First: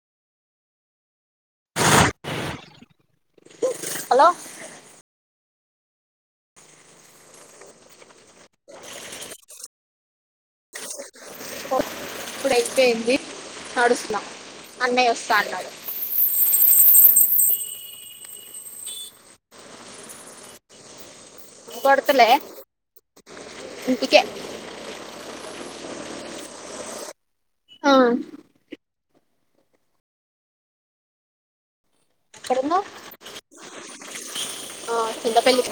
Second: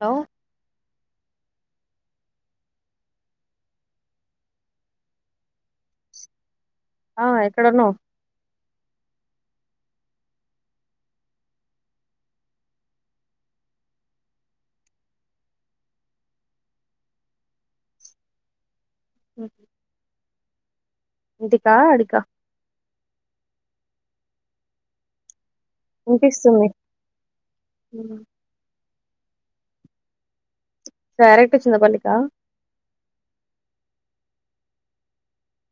Hello hello ఆ ఎక్కడున్నావ్ ఇప్పుడు అయిపోయింది నడుస్తున్నా అన్నయ్య వస్తా అన్నాడు ఉ ఇంటికా అడిక కొడతలే ఇంటికే విన్పిస్తుంది ఆ క్యారెట్ ఇచ్చిన వెళ్లి ఎక్కడున్నావ్ ఆ చింత పెల్లి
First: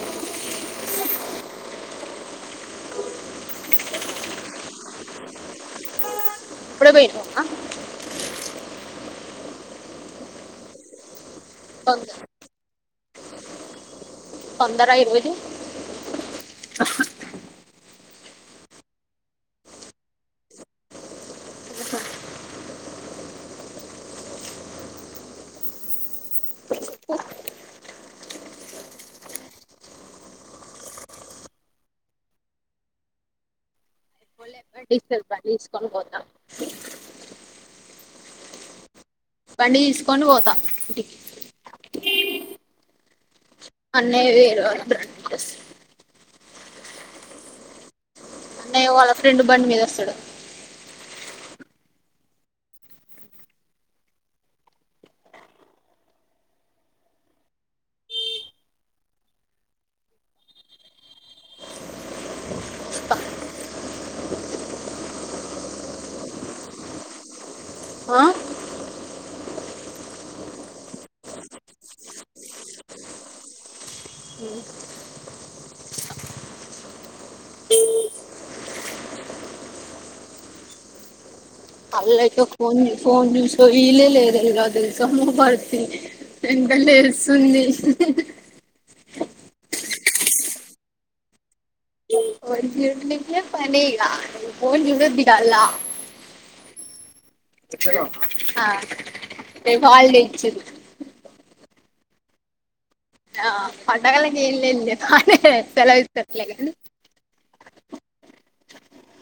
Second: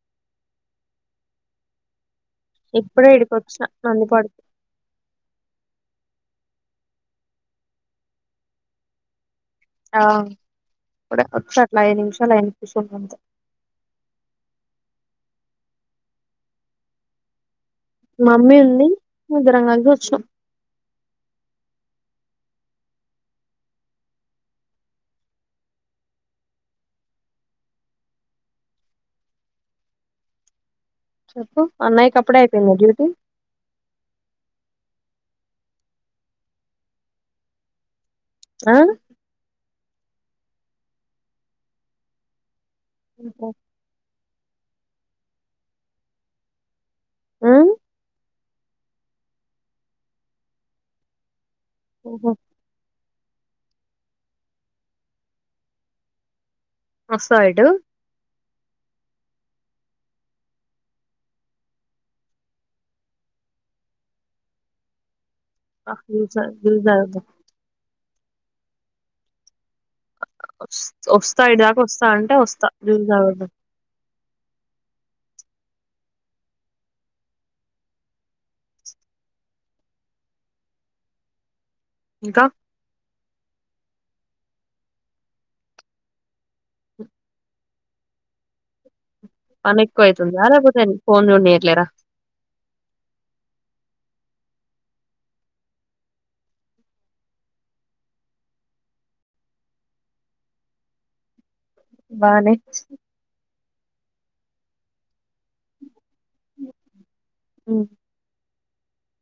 ఇప్పుడే ఈడికోచ్చినా నంది కాడ్కి అప్పుడేపోయినవా ఆ ఇప్పుడే వచ్చి అట్లా ఐదు తొంద నిమిషాలైంది. కుసోని అంతే తొందర ఈ రోజు మమ్మీ ఉంది. ముగ్గురం కలిసొచ్చినం. చెప్పు అన్నయ కప్పుడే అయిపోయిందా డ్యూటీ [unintelligible] బండి తీసుకొని పోతా ఇంటికి ఆ బండి తీసుకొని పోతా ఇంటికి మ్. పో అన్నయ్య వేరు [unintelligible] ఆ అన్నయ్య వాళ్ళ ఫ్రెండ్ బండి మీదోస్తడు. ఓహో నువ్ వస్తావా ఇటు వస్తా. [unintelligible] ఆ వస్ వస్తా ఇంటి దాకా వస్తా అంటే వస్తా నీళ్లు తాగొద్దాం. ఇంకా అలేఖ్య ఫోన్ ఫోన్ చూ సోయిలే లేదు తెలుసా మూడ్ పాడు చేసింది. మెంటల్ లేస్తుంది. పని ఎక్కువయితుందా లేకపోతే ఫోన్ చూన్నియట్లేరా ఎనిమిదికే పనిగా పోన్ చూడుద్దిగాల్ల ఆ రేపు హాలిడే ఇచ్చిర్రు. బానే ఇచ్చి ఆ పండగలకేంలే కానీ సెలవిస్తరులే కానీ మ్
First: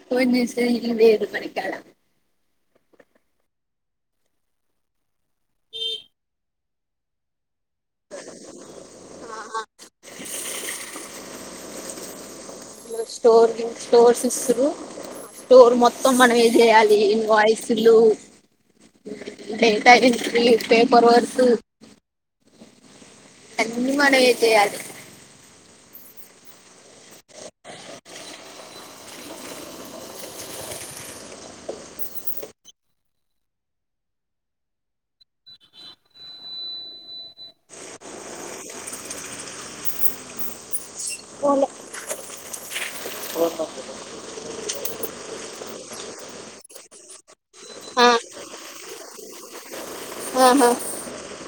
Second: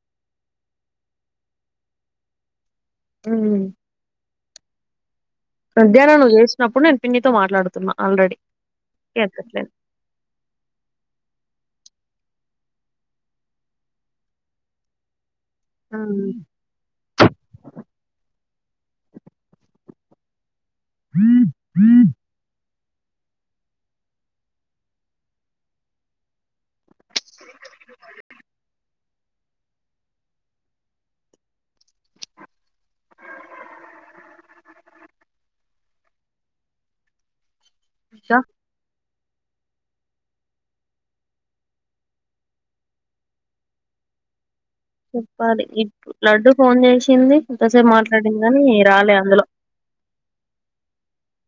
ఫోన్ చేసిది లేదు బడికాడ అవున మధ్యాహ్నం నువ్వు చేసినప్పుడు నేను పిన్నితో మాట్లాడుతున్నా ఆల్రెడీ ఎత్తట్లే. స్టోర్ నిం స్టోర్స్ ఇస్తుర్రు. స్టోర్ ఆ మొత్తం మనమే చేయాలి ఇన్వాయిసులు డే డైరెక్ట్వి పేపర్ వర్స్ అన్నీ మనమే చేయాలి. ఇంకా ఆ, చెప్పాలి. ఇప్పు లడ్డు ఫోన్ చేసింది కొంతసేపు మాట్లాడిందని రాలే అందులో ఆహా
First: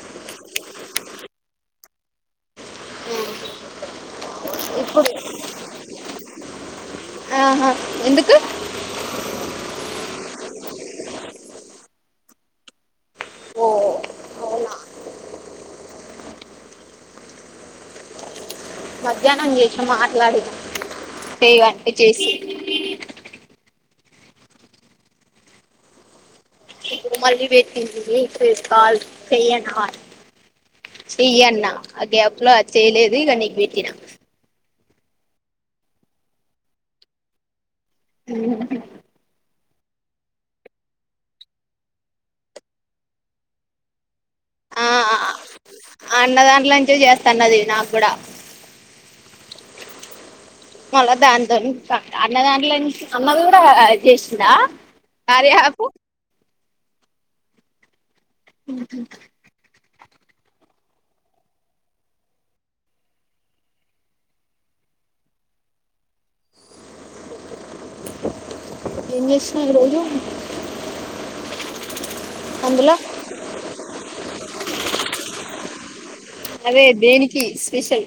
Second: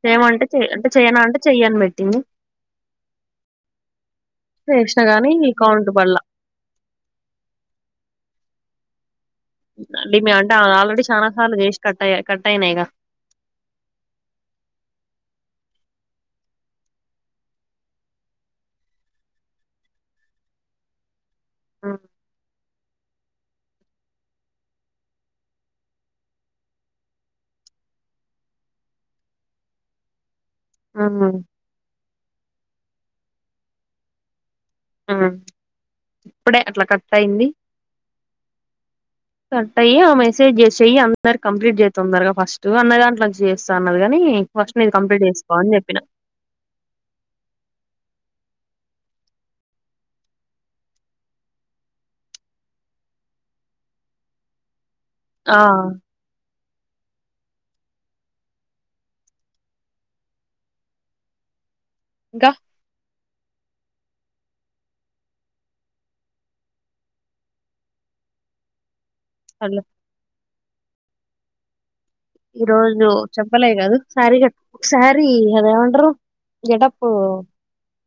చేయమంటే చెయ్ అంటే చెయనా అంటే చెయ్యని పెట్టింది. ఇప్పుడు చేష్ణగాని కౌంట్ పళ్ల ఆహా, ఎందుకు డిమే అంటే ఆల్రెడీ చానా సార్లు చేసి కట్ అయ కట్ అయినాయ్గా ఓ అవునా మధ్యాహ్నం చేసిన మాట్లాడింది చేయ్వా అంటే చేస్తి ఇప్పుడు మళ్ళి పెట్టింది చూడి కాల్స్ చెయ్యాండాట్ చెయ్యన్నా ఆ గ్యాప్లో అది చేయలేదు ఇగ నీకు పెట్టినా ఆ ఇప్పుడే అట్ల కట్టయింది. కట్టయ్యి ఆ మెసేజ్ చేసేయ్ అందరు కంప్లీట్ చేయ్ తొందరగా ఫస్ట్ అన్న దాంట్లో నుంచి చేస్త అన్నది కాని ఉ ఫస్ట్ నీది కంప్లీట్ చేసుకో అని చెప్పిన అన్నదాంట్ల నుంచే చేస్తా అన్నది నాకు కూడా మళ్ళా దాంతోని అన్నదాంట్ల నుంచి అమ్మ ది కూడా చేసిందా కార్య ఆ యాప్ పు ఉహు గా ఏం చేసినావు అట్లా ఈరోజు ఈ అందులో రోజు చెప్పలే కాదు శారీ కట్ ఒక శారీ అది ఏమంటారు అదే దేనికి స్పెషల్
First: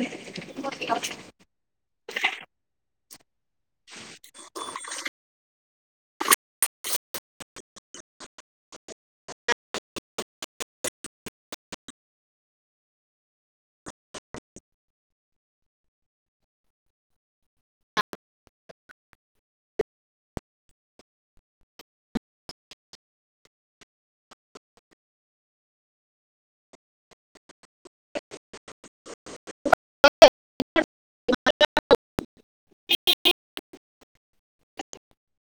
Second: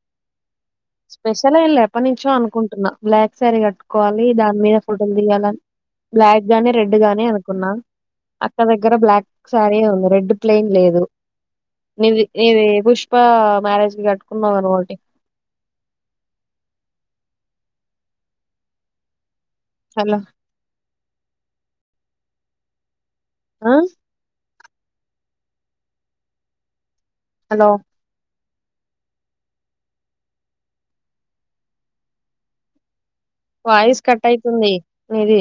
స్పెషల్ ఏం లేప్ ఏప్పడి నించో అనుకుంటున్నా బ్లాక్ శారీ కట్టుకోవాలి దాని మీద ఫోటోలు దిగాలని బ్లాక్ గాని రెడ్ గాని అనుకున్నా అక్క దగ్గర బ్లాక్ శారీ ఏ ఉంది రెడ్ ప్లెయిన్ లేదు నీది నీది పుష్ప మ్యారేజ్ కి కట్టుకున్నావు గా నువ్వు ఓటి హలో ఆ హలో వాయిస్ కట్ అయితుంది మీది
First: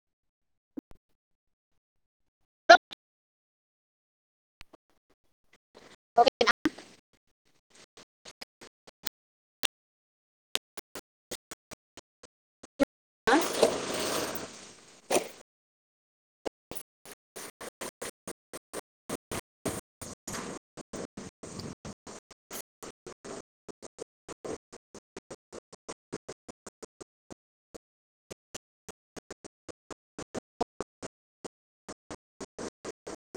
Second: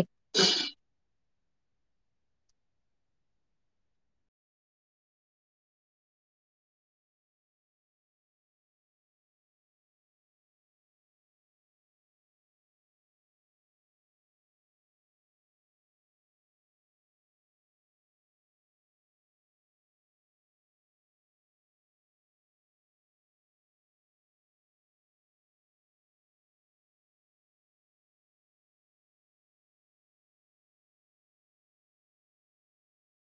ఆ